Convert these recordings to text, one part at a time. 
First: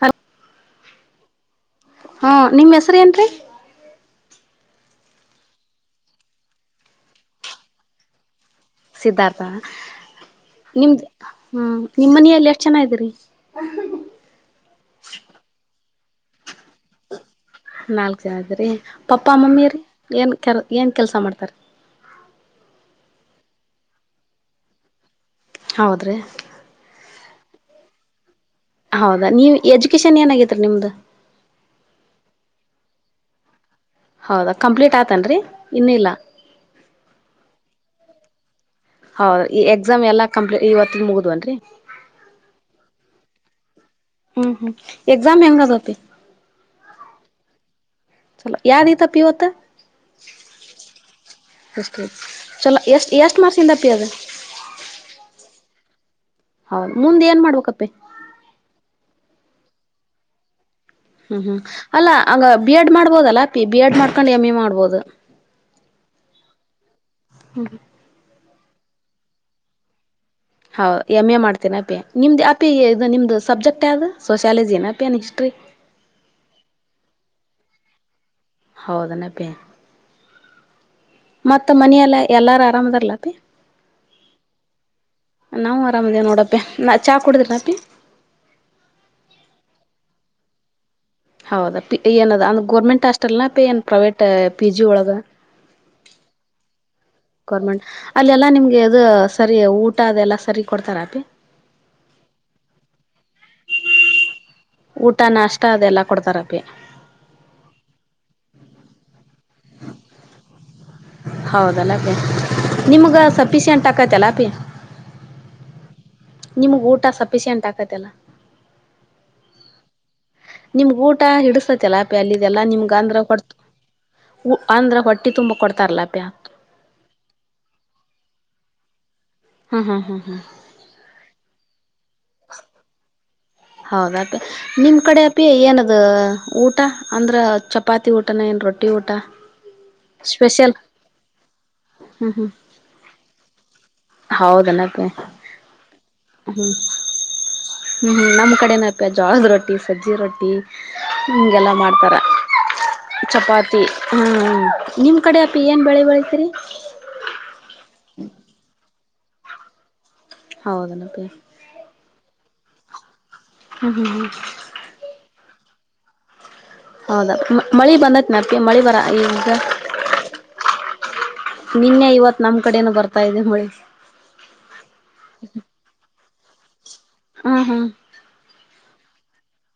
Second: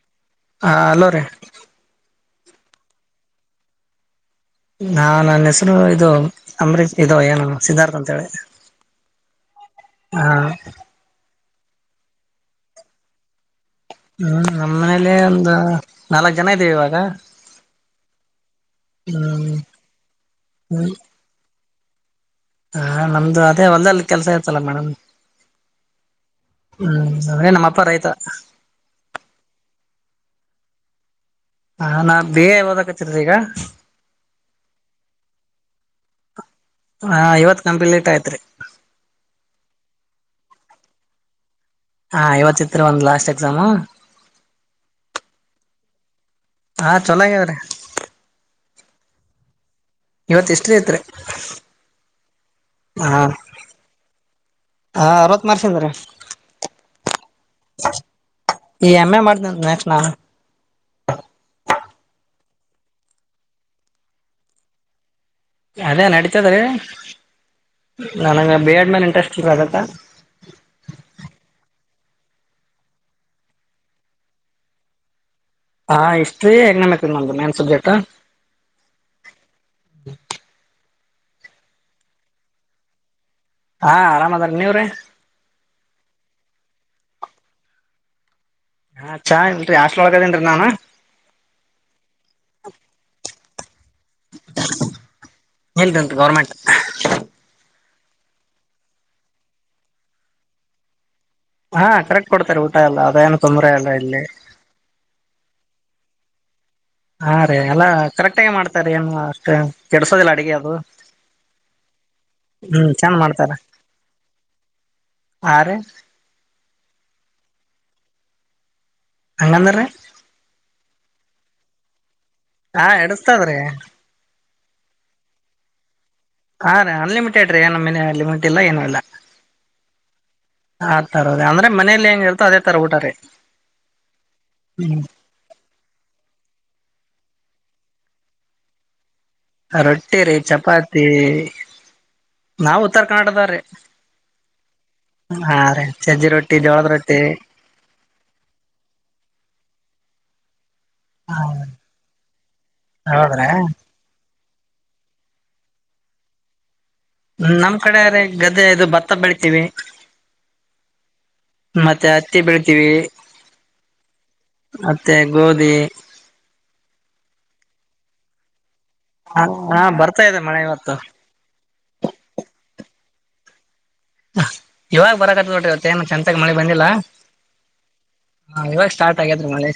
ಹಲ್ ಹಾ ಅಲ್ಲೋ ರೀ ಹಾಂ ನಿಮ್ಮ ಹೆಸರು ಏನು ರೀ ನಾ ನನ್ನ ಹೆಸರು ಇದು ಅಂಬರೀಶ್ ಇದು ಏನು ಸಿದ್ಧಾರ್ಥ ಅಂತ ಹೇಳಿ ಸಿದ್ಧಾರ್ಥ ಹ ನಿಮ್ದ್ ಹ್ಮ ನಿಮ ಮನೆಯಲ್ಲಿ ಎಷ್ಟ್ ಚೆನ್ನ ಇದರಿ ಹ್ಮ್ ನಮ್ಮ್ ಮನೇಲಿ ಒಂದು ನಾಲ್ಕ್ ಜನ ಇದ್ದೀವಿ ಇವಾಗ ನಾಲ್ಕ ಜನ ಅದ್ರೀ ಪಾಪ್ಪಾ ಹ್ಮ್ ಮಮ್ಮಿ ರೀ ಏನ್ ಕೆ ಏನ್ ಕೆಲ್ಸ ಮಾಡ್ತಾರ ಹಾ ನಮ್ದು ಅದೇ ಒಂದಲ್ಲಿ ಕೆಲ್ಸ ಇತಲ್ಲ ಮೇಡಮ್ ಹೌದ್ರೀ ನೆ ನಮ್ಮಪ್ಪ ರೈತಾ ಹೌದಾ ನೀ ಎಜುಕೇಶನ್ ಏನಾಗತ್ರಿ ನಿಮ್ದ ಹ ನಾ ಬೇ ಯಾವದ ಕಚರ ಈಗ ಹೌದಾ ಕಂಪ್ಲೀಟ್ ಆತನ್ರಿ ಇನ್ನ ಇಿಲ್ಲ ಇವತ್ ಕಂಪ್ಲೀಟ್ ಹ ಹೌದ ಈ ಎಕ್ಸಾಮ್ ಎಲ್ಲ ಕಂಪ್ಲೀಟ್ ಇವತ್ತ ಮುಗುದ್ವನ್ರರಿ ಹಾ ಇವತ್ತಿತ್ರ ಒಂದ್ ಲಾಸ್ಟ್ ಎಕ್ಸಾಮ್ ಹ್ಮ್ ಹ್ಮ್ ಎಕ್ಸಾಮ್ ಹೆಂಗ್ದತಿ ಹಾ ಚೊಲೋ ಆಗ್ಯಾವ್ರಿ ಚಲೋ ಯ ರತ ಪಿವತ ಇವತ್ ಎಷ್ಟ ಐತ್ ಹಿಸ್ಟ್ರಿ. ಚಲೋ ಎಷ್ಟ್ ಹಾ ಎಷ್ಟ್ ಮಾರ್ಕ್ಸಿಂದಪ್ಪಿ ಅದು ಹಾ ಅರವತ್ ಮರ್ಷ ಅದ್ರ ಹೌದ ಮುಂದೆ ಏನ್ ಮಾಡ್ಬೇಕಪ್ಪಿ ಈ ಎಮ್ಮೆ ಮಾಡ ನ ಸ್ನಾನ ಹ್ಮ್ ಹ್ಮ್ ಅಲ್ಲಾ ಅಂಗ ಬಿ ಎಡ್ ಮಾಡ್ಬೋದಲ್ಲ ಪಿ ಬಿ ಎಡ್ ಮಾಡ್ಕೊಂಡ್ ಎಮ್ ಎ ಮಾಡ್ಬೋದು ಅದೇ ನಡತದ ರೀ ನನಗೆ ಬಿ ಎಡ್ ಮೇಲೆ ಇಂಟ್ರೆಸ್ಟ್ ಇಲ್ ಅದತ್ತ ಹೌ ಎಮ್ ಎ ಮಾಡ್ತೀನ ಅಪ್ಪಿ ನಿಮ್ದು ಅಪಿ ಇದು ನಿಮ್ದು ಸಬ್ಜೆಕ್ಟ್ ಯಾವ್ದು ಸೋಶಿಯಾಲಜಿ ಅಪ್ಪಿ ಏ ಹಿಸ್ಟ್ರಿ ಹಾ ಹಿಸ್ಟ್ರಿ ಎಕ್ನಾಮಿಕ್ ನಮ್ದು ಮೇನ್ ಸಬ್ಜೆಕ್ಟ್ ಹೌದನ ಪ ಮತ್ತ ಮನೆಯಲ್ಲ ಎಲ್ಲಾರು ಆರಾಮದರ್ಲತಿ ಹಾ ಆರಾಮ್ ಅದಾರ ನೀವ್ರೀ ನಾವು ಆರಾಮಿದೇ ನೋಡಪ್ಪಿ ನಾ ಚಾಹ ಕುಡುದ್ರಿಲ್ಲ ಅಪಿ ಹಾ ಚಾಹ ಇಲ್ರಿ ಅಷ್ಟಲ್ಳಗದೇನ್ರರಿ ನಾನ್ ಹೌದಾ ಏನದ ಅಂದಂದು ಗೋರ್ಮೆಂಟ್ ಹಾಸ್ಟೆಟಲ್ ನ ಏ ಪ್ರೈವಟ್ ಪಿಜಿ ಒಳಗ ಇಲ್ದಂತ ಗೌರ್ಮೆಂಟ್ ಗೌರ್ಮೆಂಟ್ ಅಲ್ಲಿ ಎಲ್ಲಾ ನಿಮ್ಗೆ ಅದು ಸರಿ ಊಟ ಅದೆ ಎಲ್ಲಾ ಸರಿ ಕೊಡ್ತಾರ ಅಪಿ ಹಾ ಕರೆಕ್ಟ್ ಕೊಡ್ತಾರೆ ಊಟ ಎಲ್ಲ ಅದೇಏನು ತೊಂದರೆ ಅಲ್ಲ ಇಲ್ಲಿ ಊಟ ನಾಷ್ಟ ಅದೆಲ್ಲಾ ಕೊಡ್ತಾರಪಿ ಹಾ ರೀ ಎಲ್ಲಾ ಕರೆಕ್ಟಗೆ ಮಾಡ್ತಾರ ಏನು ಅಷ್ಟೇ ಕೆಡಸೋದಿಲ್ಲ ಅಡಗೆ ಅದು ಹೌದಲ್ಲ ಅಪ್ಪೀ ಹ್ಮ್ ಚಂದ ನಿಮ್ಗೆ ಮಾಡ್ತಾರ ಸಫಿಶಿಯೆಂಟ್ ಆಾಕತಲ್ಲ ಅಪಿ ಹಾ ರೀ ನಿಮಗ್ ಊಟ ಸಫಿಶಿಯೆಂಟ್ ಆಕತ್ತಲ್ಲ ಅಂಗಂದ್ರ ರಿ ನಿಮ್ಗ್ ಊಟ ಹಿಡಿಸತತಿಲ್ಲ ಅಪ ಅಲ್ಲಿದೆಲ್ಲಾ ಹಾ ನಿಮ್ಗ ಅಂದ್ರ ಕೊಡ್ತು ಎಡಸ್ತದ್ರಿ ಅಂದ್ರೆ ಹೊಟ್ಟಿ ತುಂಬ ಕೊಡ್ತಾರಲ್ಲ ಹಾ ರೀ ಅನ್ಲಿಮಿಟೆಡ್ ರೀ ಏನ ಮನೆ ಲಿಮಿಟ್ ಇಲ್ಲ ಏನೂ ಇಲ್ಲ ಹ್ಮ್ ಹ್ಮ್ ಹ್ಮ್ ಹ್ಮ್ ಆ ತರದ ಅಂದ್ರೆ ಮನೇಲಿ ಹೆಂಗ ಹೇಳ್ತೋ ಅದೇ ತರ ಊಟಾರಿ ಹೌದಪಿ ನಿಮ್ ಕಡೆ ಅಪಿ ಏನದ ಊಟ ಅಂದ್ರೆ ಚಪಾತಿ ಊಟನ ಏನು ರೊಟ್ಟಿ ಊಟ ರೊಟ್ಟಿ ರೀ ಸ್ಪೆಷಲ್ ಚಪಾತಿ ಹ್ಮ್ ಹ್ಮ್ ನಾವ್ ಉತ್ತರ ಕರ್ನಾಟಕದ ರಿ ಹೋದ ನೆಪಿ ಜೋಳದ ರೊಟ್ಟಿ ನಮ್ಮ ಕಡೆ ಜೋಳದ ರೊಟ್ಟಿ ಸಜ್ಜಿ ರೊಟ್ಟಿ ಹೀಗೆಲ್ಲ ಮಾಡ್ತಾರೆ ಹೌದ್ರಾ ಚಪಾತಿ ಹ್ಞ ನಿಮ್ ಕಡೆ ಅಪಿ ಏನ್ ಬೆಳೆ ಬೆಳತೀರಿ ನಮ್ ಕಡೆ್ರ ಗದ್ದೆ ಇದು ಭತ್ತ ಬೆಳತೀವಿ ಹೌದನಪ್ಪಿ ಬೆಳತೀವಿ ಹ್ಮ ಹ್ಮ್ ಗೋಧಿ ಹೌದಾ ಮಳಿ ಬಂದ ನನಪಿ ಮಳಿ ಬಂದ ಈಗ ಹಾ ಬರ್ತಾ ಇದೆ ಮಳೆ ಇವತ್ತು ನಿನ್ನೆ ಇವತ್ ನಮ್ ಕಡೆನು ಬರ್ತ ಬರ್ತಾ ಇದೆ ಮಳೆ ಇವಾಗ ಬರಕತ್ಟಿ ಇವತ್ತ ಏನ ಚೆಂತಾಗ ಮಳೆ ಬಂದಿಲ್ಲ ಹ್ಮ ಹ್ಮ್ ಹಾ ಇವಾಗ ಸ್ಟಾರ್ಟ್ ಆಗ್ಯಾದ ರೀ ಮಳೆ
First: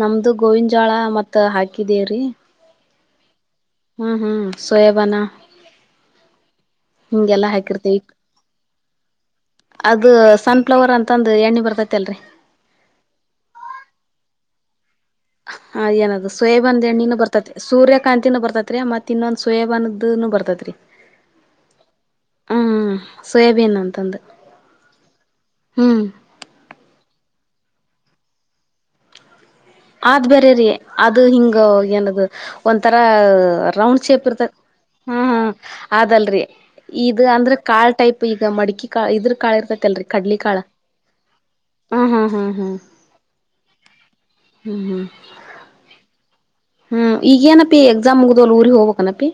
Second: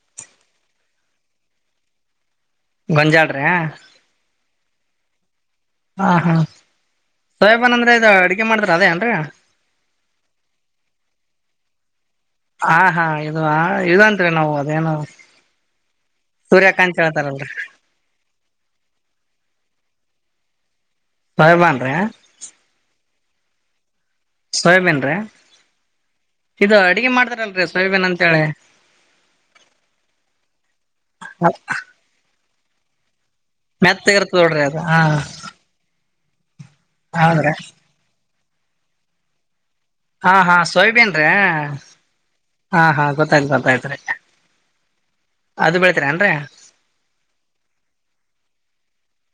ನಮ್ದು ಗೋವಿಂದ ಜಾಳ ಮತ್ತ್ ಹಾಕಿದೀ ರೀ ಗಂಜಾಟ ಹ್ಮ್ ಹ್ಮ್ ಸೋಯಬಾನ ಹಾ ಹಾ ಸೋಯಬನ್ ಅಂದ್ರೆ ಹಾಕಿರ್ತಿವಿ ಇ ಅಡಗೆ ಮಾಡ್ದ್ರ ಅದೇ ಏನ್ರ ಅದು ಸನ್ ಫ್ಲವರ್ ಅಂತಂದ ಎಣ್ಣೆ ಬರ್ತತಿ ಹಾ ಹಾ ಇದು ಇದಂತ್ರಿ ನಾವು ಅದೇನು ಹ ಅದ ಹೆನಾದದು ಸೋಯಬಂದ ಸೂರ್ಯಕಾಂತ್ ಎಣ್ಣಿನ ಬರ್ತತಿ ಹೇಳ್ತಾರಲ್ರರಿ ಸೂರ್ಯಕಾಂತಿನು ಬರ್ತತ್ರಿ ಮತ್ತ ಇನ್ನೊಂದು ಸೋಯಬನ್ದನು ಬರ್ತತಿ [unintelligible] ಸೋಯಬೀನ್ ಅಂತಂದು ಸೋಯಬನ್ರೀ ಹ್ಮ್ ಇದು ಅಡಗೆ ಮಾಡ್ದಾರಲ್ ಸೋಯಾಬೀನ್ ಅಂತೇಳಿ ಆದ್ ಬೇರೆ ರೀ ಅದು ಹಿಂಗ ಏನದು ಒಂಥರಾ ರೌಂಡ್ ಶೇಪ್ ಮೆತ್ತಗಿರ್ತದ ನೋಡ್ರಿ ಅದು ಹಾ ಅದಲ್ರೀ ಇದು ಹೌದ್ರಿ ಅಂದ್ರೆ ಕಾಲ್ ಟೈಪ್ ಈಗ ಮಡಿಕಿ ಕಾ ಇದ್ರ ಕಾಲರ್ದ ಹಾ ಹಾ ಸೋಯ್ಬೀನ್ ರೀ ಹಾ ಹಾ ಗೊತ್ತಾಯ್ತ ಗೊತ್ತಾಯ್ತ್ ರೀ ಹ್ಮ್ ಹ್ಮ್ ಅದು ಬೆಳ್ತರ ಅಏನ್ರ ಹ್ಮ್ ಈಗೇನಪಿ ಎಕ್ಸಾಮ್ ಮುಗ್ದ್ಲ್ ಊರಿಗೆ ಹೋಗ್ಬೇಕನಪಿ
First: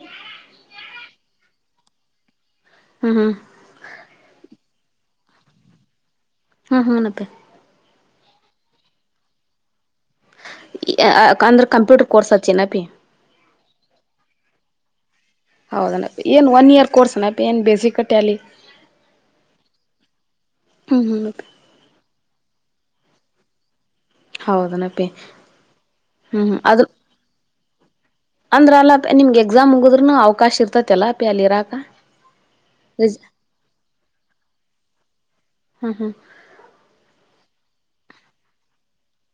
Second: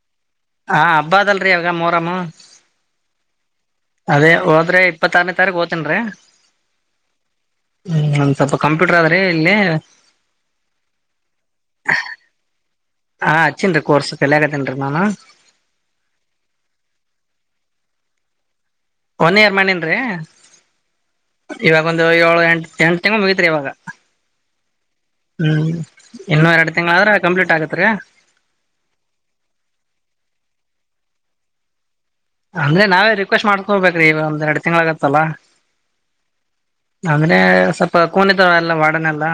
ಹ ಹಬ್ಬ ಅದಲ್ರರಿ ಅವಾಗ ಮೋರಮ್ಮ ಹ್ಮ್ ಹ್ಮ್ ಅದೇ ಹೋದ್ರೆ ಇಪ್ಪತ್ತಾರನೇ ತಾರೀಕುಓ್ತನ್ ರೀ ಹಾ ಹನತ್ತೆ ಹ್ಮ್ ಒಂದ್ ಸ್ವಲ್ಪ ಕಂಪ್ಯೂಟರ್ ಆದ್ರೆ ಇಲ್ಲಿ ಅಂದ್ರೆ ಕಂಪ್ಯೂಟರ್ ಕೋರ್ಸ್ ಹಚ್ಚಿನಪಿ ಹಾ ಹಚ್ಚೇನ್ರಿ ಕೋರ್ಸ ಕಲ್ಗತೇನ್ರಿ ನಾನು ಹೌದಣ್ಣಪ್ಪ ಏನ್ ಒನ್ ಇಯರ್ ಕೋರ್ಸ್ ಅನಪ್ಪ ಏನ್ ಬೇಸಿ ಕಟ್ಟೆ ಅಲ್ಲಿ ಒನ್ ಇಯರ್ ಮನನ್ ಹ್ಮ್ ಹ್ಮ್ ಇವಾಗ ಒಂದು ಏಳು ಎಂಟ ಎಂಟ ಮುಗತ್ ಇವಾಗ ಹೌದನಪಿ ಹ್ಮ್ ಹ್ಮ್ ಇನ್ನೂ ಹ್ಮ್ ಎರಡು ಅದು ತಿಂಗಳ ಆದ್ರೆ ಕಂಪ್ಲೀಟ್ ಆಗುತ್ತೆ ಅತ್ರ ಅಂದ್ರ ಅಲ್ಲ ನಿಮ್ಗೆ ಎಕ್ಸಾಮ್ ಮುಗುದ್ನು ಅವಕಾಶ ಇರ್ತತಿ ಅಲ್ಲ ಅ ಪಿ ಅಲ್ಲಿ ಇರಾಕ ಅಂದ್ರೆ ನಾವೇ ರಿಜ ರಿಕ್ವೆಸ್ಟ್ ಮಾಡ್ಕೋಬೇಕ್ರೀ ಈ ಒಂದ್ ಎರಡ್ ತಿಂಗಳ ಆಗತ್ತಲ್ಲ ಹಾ ಹಾ ಅಂದ್ರೆ ಸ್ವಲ್ಪ ಕೋನೆತ ಎಲ್ಲ ವಾಡನೆಲ್ಲ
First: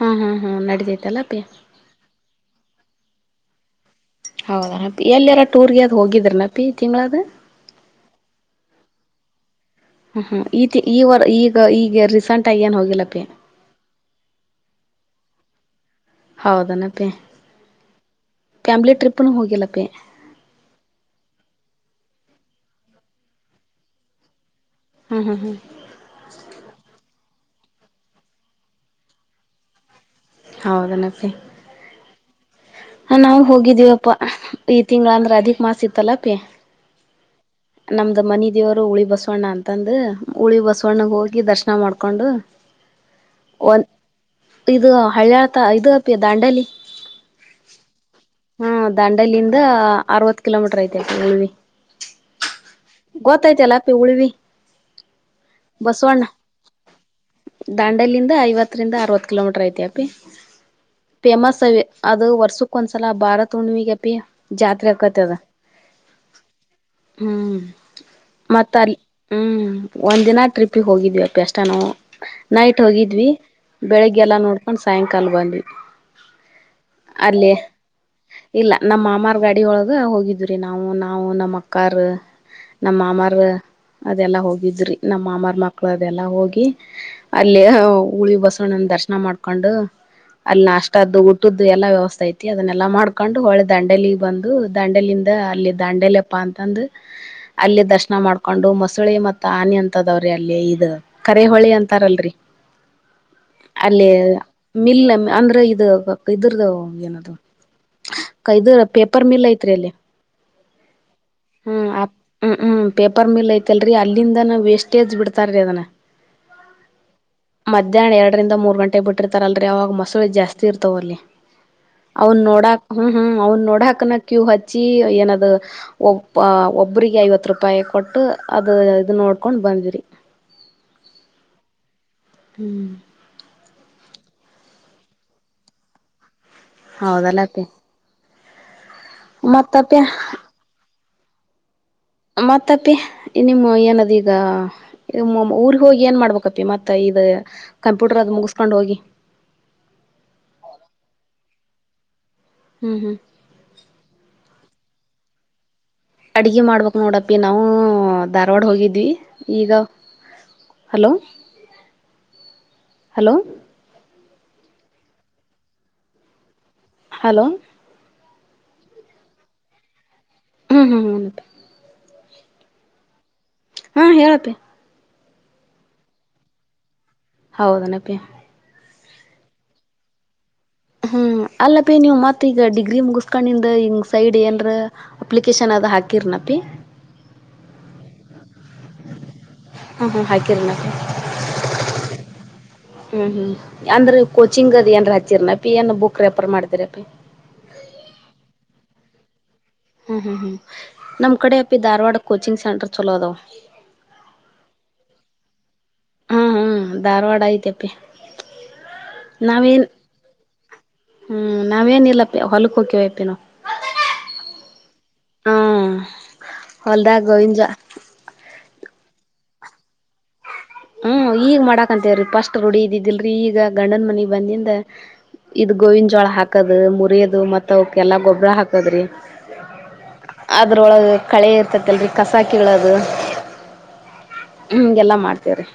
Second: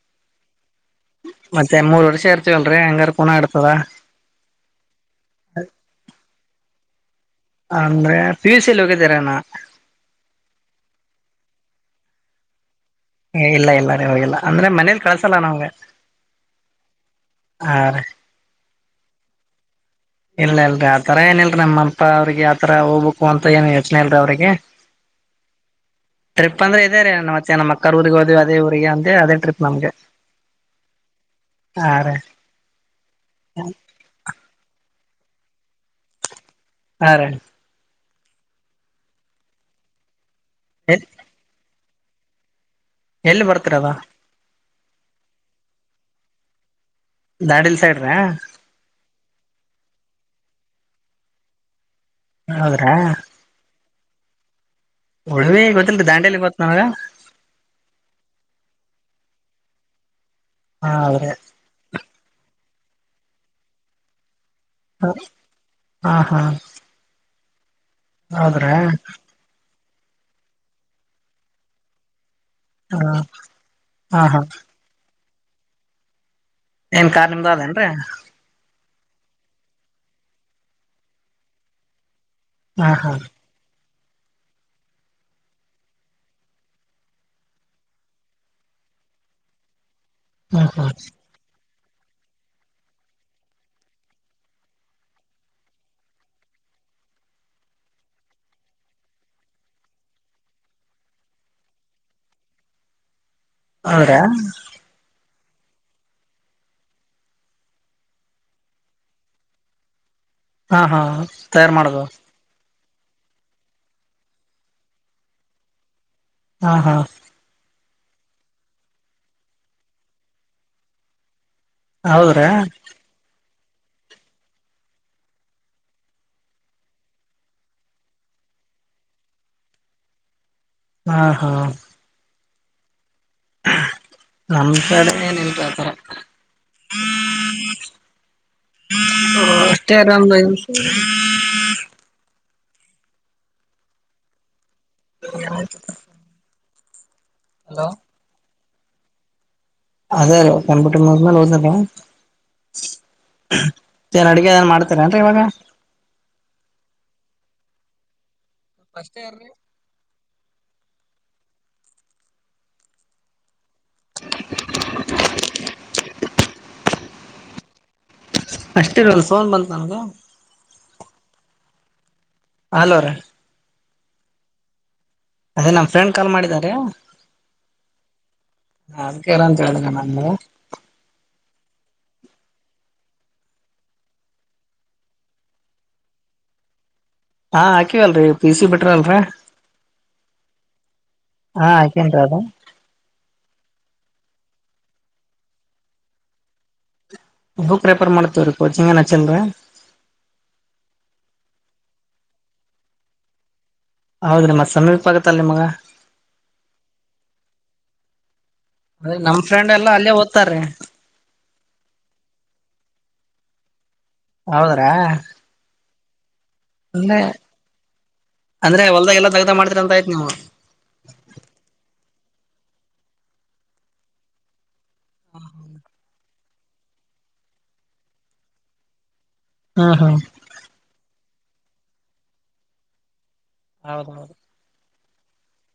ಹಾ ಹಾ ಹಾ ನಡಿತೈತಲ್ಲ ಪಿ ಮತ್ತೆ ಮೂರಡೆ ಸೇರ್ತವಲ್ರರಿ ಹಂಗಾರ ಕೂನ ಆಡ್ತದ ಹೌದಾನಿ ಎಲ್ಲಾರ ಟೂರ್ಗೆ ಅದ್ ಹೋಗಿದ್ರನಪ್ಪಿ ತಿಂಗಳದು ಅಂದ್ರೆ ಪಿ ಯು ಸಿಲ್ಲಿ ಹೋಗಿದ್ದೀರನಾ ಹ ಹ್ಮ ಈ ಈ ವ ಈಗ ಈಗ ರೀಸೆಂಟ್ ಆಗಿ ಏನ್ ಹೋಗಿಲ್ಲ ಇಲ್ಲ ಇಲ್ಲ ರ ಹೋಗಿಲ್ಲ ಅಂದ್ರೆ ಮನೇಲಿ ಕಳ್ಸಲ್ಲ ನಾವ್ಗೆ ಹೌದನಪ್ಪೇ ಫ್ಯಾಮಿಲಿ ಟ್ರಿಪ್ನು ಹೋಗಿಲ್ಲಪ್ಪೇ ಇಲ್ಲ ಇಲ್ರರಿ ಆತರ ಏನಲ್ರರಿ ನಮ್ಮಪ್ಪ ಅವ್ರಿಗೆ ಆತರ ಹೋಗ್ಬೇಕು ಅಂತ ಏನ್ ಯೋಚನೆ ಇಲ್ರರಿ ಅವ್ರಿಗೆ ಹಾ ಹಾ ಹಾ ಟ್ರಿಪ್ ಅಂದ್ರೆ ಇದೇ ರ ನಮ್ಮತ್ತ ಸಏನ ಮಕ್ಕರ್ ಊರಿಗೆ ಹೋದ್ ಅದೇ ಊರಿಗೆ ಅದೇ ಟ್ರಿಪ್ ನಮ್ಗೆ ಹೌದನತ್ತೆ ಹಾ ರೀ ಹ ನಾವು ಹೋಗಿದ್ದಿವವಪ್ಪ ಈ ತಿಂಗಳ ಅಂದ್ರೆ ಅದಿಕ್ ಮಾಸ ಇತ್ತಲ್ಲಪೇ ಹ ರಣ ನಮ್ದ ಮನ ದೇವರು ಹುಳಿ ಬಸವಣ್ಣ ಅಂತಂದ ಹುಳಿ ಬಸವಣ್ಣಗೆ ಹೋಗಿ ದರ್ಶನ ನಾವು ಮಾಡ್ಕೊಂಡು ಎಲ್ಲಿ ಒಂದ್ ಬರ್ತಾರದ ಇದು ಹಳಿಯಳ್ತ ಇದು ಅಪಿ ದಾಂಡಲಿ ದಾಂಡೇಲಿ ಸೈಡ್ ರಾ ಹಾ ದಾಂಡಲ್ಲಿಂದ ಅರವತ್ ಕಿಲೋಮೀಟರ್ ಐತೆವಿ ಹೌದ್ರಾ ಉಳವಿ ಉಳವಿ ಗೊತ್ತಿಲ್ರಿ ಬಸವಣ್ಣ ದಾಂಡೇಲಿ ಗೊತ್ತ ನನಗ ದಾಂಡಲಂದ ಐವತ್ತು ಹತ್ತರಿಂದ ಅರವತ್ ಕಿಲೋಮೀಟರ್ ಐತಿ ಅಪಿ ಹಾ ಹೌದ್ರಿ ಫೇಮಸ್ ಅ ಅದು ವರ್ಷಕ್ ಒಂದ್ಸಲ ಭಾರತ್ ಉುಣಿವಗಪಿ ಹ ಹಾ ಹಾ ಹ್ಮ್ ಮತ್ತ ಹೌದ್ರಾ ಅಲ್ಲಿ ಹ್ಮ್ ಒಂದ್ ದಿನ ಟ್ರಿಪ್ಪಿಗೆ ಹೋಗಿದಿವವಿ ಅಪ್ಪ ಅಷ್ಟ ನಾವು ನೈಟ್ ಹಾ ಹೋಗಿದ್ವಿ ಹಾ ಬೆಳಿಗ್ಗೆಲ್ಲ ಹಾ ನೋಡ್ಕೊಂಡು ಸಾಯಂಕಾಲ ಬಂದ್ವಿ ಏನ್ ಕಾರ್ ನಿಮ್ದ ಅಲ್ಲಿ ಅದೇನ್ರ ಇಲ್ಲ ನಮ್ಮ ಮಾಮಾರ್ ಗಾಡಿ ಒಳಗ ಹೋಗಿದ್ ನಾವು ನಾವು ನಮ್ಮ್ ಅಕ್ಕಾರ ಹಾ ನಮ್ಮ ಹಾ ಮಾಮಾರ ಅದೆಲ್ಲಾ ಹೋಗಿದ್ರಿ ನಮ್ಮ ಮಾಮಾರ್ ಮಕ್ಕಳ ಅದೆಲ್ಲಾ ಹೋಗಿ ಅಲ್ಲಿ ಹುಳಿ ಬಸವಣ ದರ್ಶನ ಮಾಡ್ಕೊಂಡು ಅಲ್ಲಿ ಹ್ಮ್ ಹ್ಮ್ ನಾಷ್ಟ್ದು ಇದು ಎಲ್ಲಾ ವ್ಯವಸ್ಥೆ ಐತಿ ಅದನ್ನೆಲ್ಲಾ ಮಾಡ್ಕೊಂಡು ಹಳೆ ದಂಡೆಲಿ ಬಂದು ದಂಡೆಲಿಂದ ಅಲ್ಲಿ ದಂಡೆಲೆಪ್ಪ ಅಂತ ತಂದು ಅಲ್ಲಿ ದರ್ಶನ ಮಾಡ್ಕೊಂಡು ಮಸುಳಿ ಮತ್ತು ಆನೆ ಅಂತದವ್ರಿ ಅಲ್ಲಿ ಇದ ಕರಿಹೊಳಿ ಅಂತಾರಲ್ರರಿ ಅಲ್ಲಿ ಹೌದ್ರಾ ಮಿಲ್ಲ ಅಂದ್ರೆ ಇದು ಕೈದರ್ದ ಏನದು ಕೈದುರ್ ಪೇಪರ್ ಮಿಲ್ ಐತ್ರಿ ಅಲ್ಲಿ ಹಾ ಹಾ ತಯಾರು ಹ್ಮ್ ಮಾಡದು ಹ್ಮ್ ಹ್ಮ್ ಪೇಪರ್ ಮಿಲ್ ಐತಲ್ರರಿ ಅಲ್ಲಿಂದನ ವೇಸ್ಟೇಜ್ ಬಿಡ್ತಾರೀ ಅದನ ಹಾ ಹಾ ಮಧ್ಯಾಹ್ನ ಎರಡರಿಂದ ಮೂರು ಗಂಟೆಗೆ ಬಿಟ್ಟಿರ್ತಾರಲ್ರಿ ಆವಾಗ ಮಸಳೆ ಜಾಸ್ತಿ ಇರ್ತಾವ ಅಲ್ಲಿ ಅವನ್ ಹೌದ್ರಾ ನೋಡಾಕ್ ಹ್ಮ್ ಹ್ಮ್ ಅವ್ನ್ ನೋಡ ಗ ಹಾಕನ ಕ್ಯೂ ಹಚ್ಚಿ ಏನದು ಒಬ್ ಒಬಿಗೆ ಐವತ್ತು ರೂಪಾಯಿ ಕೊಟ್ಟು ಅದು ಇ ನೋಡ್ಕೊಂಡ್ ಬಂದ್ರಿ ಹಾ ಹಾ ಹ್ಮ್ ನಮ್ ಕಡೆ ಏನಲ್ ಆತರ ಹೌದಲ್ಲಪ್ಪಿ ಅಷ್ಟತೆೇ ಮತ್ತಪ್ಪಿ ಆರಾಮದಾಯ ಮತ್ತಪ್ಪಿ ನಿಮ್ಮ ಏನದ್ ಈಗ ಊರ್ ಹೋಗಿ ಏನ್ ಮಾಡ್ಬೇಕಪ್ಪಿ ಮತ್ತ ದ ಹಲೋ ಕಂಪ್ಯೂಟರ್ ಅದು ಮುಗಸ್ಕೊಂಡ್ ಹೋಗಿ ಅೇ ಅ ಕಣಪಟ್ಟ ಮೂೋ ಹ್ಮ್ ಹ್ಮ್ ನ್ ಅಡ್ಗೆ ದನ್ ಮಾಡ್ತೀರ ಏನ್ರಿ ಇವಾಗ ಅಡಗೆ ಮಾಡ್ಬೇಕಕ್ ನೋಡಪ್ಪಿ ನಾವು ಧಾರವಾಡ ಹೋಗಿದ್ವಿ ಈಗ ಹಲೋ ಹಲೋ ಹಲೋ ಅಷ್ಟೇ ಇರಲ್ಲ ಸೋನ್ ಬಂತ ನನ್ಗ ಹ್ಮ ಹ್ಮ ಹ ಹಲೋ ರ ಹಾ ಹೇಳಪ್ಪೆ ಅದೇ ನಮ್ ಫ್ರೆಂಡ್ ಕಾಲ್ ಮಾಡಿದಾರ ಹೌದ ನಪಿ ಹ ಅದಕ್ಕೆ ಾರ ಕೇಳಂಗ ನಂದ ಹ್ಮ್ ಅಲ್ಲ ಬೀ ನೀ್ ಮತ್ತ ಈಗ ಡಿಗ್ರಿ ಮುಗಸ್ಕೊಂಡಿಂದ ಹಂಗ ಸೈಡ್ ಏನ್ರ ಅಪ್ಲಿಕೇಶನ್ ಅ ಅ ಹಾಕಿರ್ನಪ್ಪಿ ಹಾ ಹಾಕಿವಲ್ರರಿ ಪಿ ಸಿ ಬಿಟ್ರ ಅಲ್ರರಿ ಹ್ಮ್ ಹ್ಮ್ ಹಾಕಿರ ಹಾ ಹಾಕೇನ್ರಿ ಅದು ಹ್ಮ್ ಹ್ಮ್ ಅಂದ್ರೆ ಕೋಚಿಂಗ್ ಅ್ ಏನ್ ಹಾಚಿರ್ನಪಿ ಏನ್ ಬುಕ್ ರೆಫರ್ ಮಾಡತಿರ ಪಿ ಬುಕ್ ರೆಫರ್ ಮಾಡತ ಕೋಚಿಂಗ ನ ಚಂದ ಹ್ಮ್ ಹ್ಮ್ ಹ್ಮ್ ನಮ್ಮ್ ಕಡೆ ಅಪಿ ಧಾರವಾಡ ಕೋಚಿಂಗ್ ಸೆಂಟರ್ ಚಲೋ ಅದಾವ ಹೌದ್ರಿ ಮತ್ ಸಮೀಪ ಆಗತ್ತಲ್ ನಿಮ್ಗ ಹ್ಮ್ ಹ್ಮ್ ಧಾರವಾಡ ಆಐ್ತಪ್ಪಿ ಅದೇ ನಮ್ ಫ್ರೆಂಡ್ ಎಲ್ಲಾ ಅಲ್ಲೇ ಓದ್ತಾರೆ ಹ್ಮ್ ನಾವೇಏನ ಇಿಲ್ಲಪ್ಪ ಹೊಲಕ್ ಹೋಗಕಿವವಯಪನ ಹೌದ್ರಾ ಅಂದೆ ಹೊಲ್ದಾಗ ಗೋವಿಂಜ ಅಂದ್ರೆ ಹೊಲದಲ್ಲಿಎಲ್ಲ ಕೆಲಸ ಮಾಡ್ತೀರ ಅಂತ ಅಂತ ಇದನು ಹ್ಮ್ ಈಗ ಮಾಡಕಂತೇವ್ರೀ ಪಫಸ್ಟ್ ರುಡಿ ಇದ್ದಿದ್ದಿಲ್ರರಿ ಈಗ ಗಂಡನ್ ಮನಿಗ್ ಬಂದಿಂದ ಇದ್ ಗೋವಿನ ಜೋಳ ಹಾಕದ ಮುರಿಯೋದು ಮತ್ತತ್ ಅವಕ ಎಲ್ಲಾ ಗೊಬ್ಬ್ರ ಹಾಕದ್ರಿ ಹಾ ಹಾ ಅದ್ರೊಳಗೆ ಕಳೆ ಇರ್ತತಿ ಅಲ್ರರಿ ಕಸಾಕಿಗಳ ಅದು ಹೌದೌದು ಹೀಗೆಲ್ಲ ಮಾಡ್ತೀವ್ರೀ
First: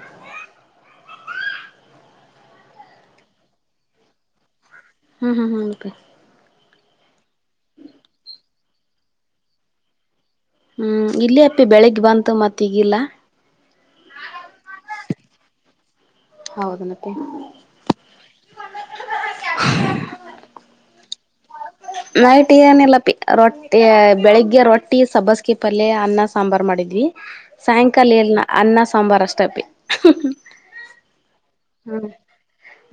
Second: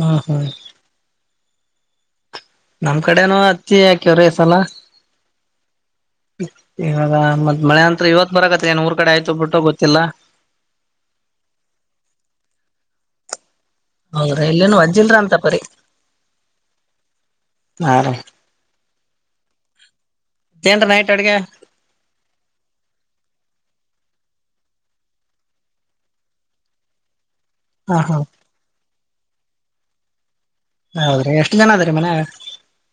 ಹಾ ಹಾ ನಮ್ ಕಡೆನುೂ ಅಚ್ಚಿ ಯಾಕ್ಯವ್ರೀಸಲ ಹ್ಮ್ ಹಾ ಹ ಗಕೆ ಇವಾಗ ಮತ್ತ್ ಮಳೆ ಅಂತತ್ ಇವತ್ ಬರತ್ ಏನ್ ಊರ್ ಕಡೆ ಆಯ್ತು ಬಿಟ್ಟ ಗೊತ್ತಿಲ್ಲ ಹ್ಮ್ ಇಲ್ಲಿ ಅಪ್ಪಿ ಬೆಳಿಗ್ ಬಂತು ಮತ್ತ ಈಗಿಲ್ಲ ಹೌದ್ರಾ ಇಲ್ಲೇನು ಅಜ್ಜಿಲ್ರ ಅಂತ ಪರಿ ಹೌದನಪ್ಪಿ ಹ ದ ನ [inaudible] ಚಗ [unintelligible] ನೈಟ್ ಏನಿಲ್ಲ ರೊಟ್ಟಿ ಬೆಳಿಗ್ಗೆ ರೊಟ್ಟಿ ಸಬಸ್ಕಿ ಪಲ್ಯ ಅನ್ನ ಸಾಂಬಾರಾರ್ ಮಾಡಿದ್ವಿ ಹಾ ಸಾಯಂಕಾಲ ಹಾ ಎ ಅನ್ನ ಸಾಂಬಾರ್ ಹ್ಮ್ ಹೌದ್ರಿ ಎಷ್ಟ್ ಜನ ಅದ್ರೀ ಮನ್ಯಾಗ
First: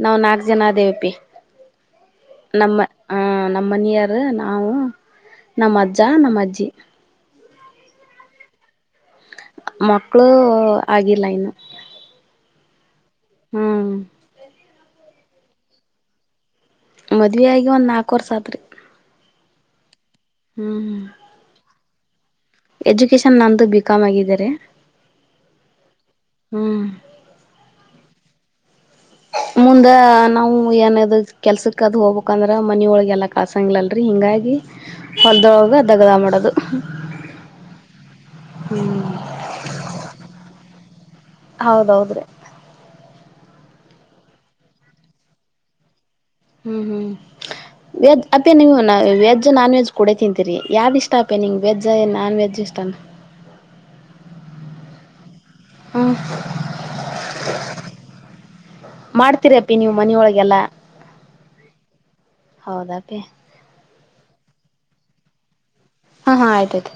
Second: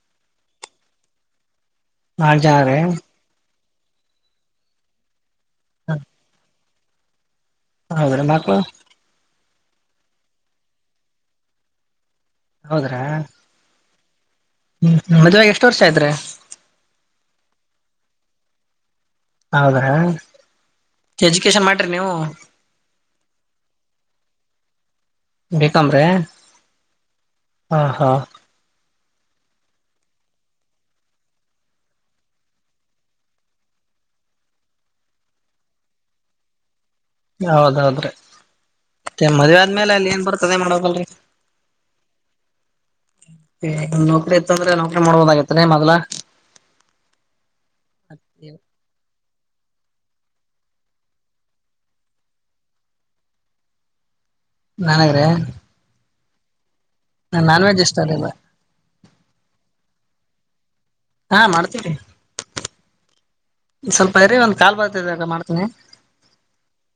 ನಾವ್ ನಾಕ್ ಜನ ಅ [unintelligible] ವಪಿ ನಾಲ್ಕ್ ಜನ ನಮ್ಮ ರೀ ಹ ನಮ್ಮನಿಯರು ನಾವು ನಮ್ಮ ಅಜ್ಜಾ ನಮ್ಮ ಅಜ್ಜಿ ಹೌದ್ರ ಮಾಕ್ಕಲು ಮಕ್ಕಳು ಆಗಿಲ್ಲ ಇನ್ನು ಹೌದ ಹ್ಮ್ ಹ್ಮ್ ಮದುವೆಯಾಗಿ ಎಷ್ಟು ವರ್ಷ ಆಯತು ರಿ ಮದುವೆ ಆಗಿ ಒಂದ್ ನಾಲ್ಕ ವರ್ಷಾದ್ರಿ ಹೌದ್ರಾ ಎಜುಕೇಶನ್ ಮಾಡ್ರಿ ನೀವು ಎಜುಕೇಶನ್ ನಂದು ಬಿಕಾಮ್ ಆಗಿದ್ದಾರೆ ಬಿಕಮ್ ರಿ ಹ್ಮ್ ಹಾ ಹಾ ಹ್ಮ ಮುಂದೆ ನಾವು ಏನಾದ ಕೆಲ್ಸಕ್ಕ ಅದು ಹೋಗ್ಬೇಕಂದ್ರೆ ಮನೊಳಗೆಲ್ಲ ಕಾಸಂಗಲ್ಲಲ್ರರಿ ಹೀಂಗಾಗಿ ಹೊಲ್ದೊಳಗ ದಗಲ ಮಾಡೋದು ಹೌದೌದ್ರಿ ಮತ್ತೆ ಮದ್ವೆ ಆದ್ಮೇಲೆ ಅಲ್ಲಿ ಏನ್ ಬರ್ತದೆ ಮಾಡಕಲ್ರರಿ ಹೌದ್ರೆ ಏ ನೌಕ್ರರಿ ಇತ್ತ ಅಂದ್ರೆ ನೌಕ್ರರಿ ಮಾಡ್ಬೋದಗೇತ್ರಿ ಮೊದ್ಲ ಹ್ಮ್ ಹ್ಮ್ ವೆಜ್ ಅ ನೀ ವೆಜ್ ನಾನ್ ವೆಜ್ ಕುಡೆ ತಿಂತೀರಿ ಯಾವ್ದು ಇಷ್ಟ ಅಪೆನಿಂ ವೆಜ್ ನಾನ್ ವೆಜ್ಜ್ ಇಷ್ಟಾನ ನನಗ್ರೆ ವೆಜ್ ಇಷ್ಟ ರೀ ಮಾಡ್ತೀರಪ್ಪಿ ನೀವು ಮನ ಒಳಗೆ ಹಾ ಮಾಡ್ತೀರಿ ಹೌದಾ ಅಪ್ಪಿ ಸ್ವಲ್ಪ ಇರಿ ಒಂದ್ ಕಾಲ್ ಬರ್ತಿದಾಗ ಮಾಡ್ತೀನಿ ಹಾ ಹಾ ಆಯ್ತ ಆಯ್ತು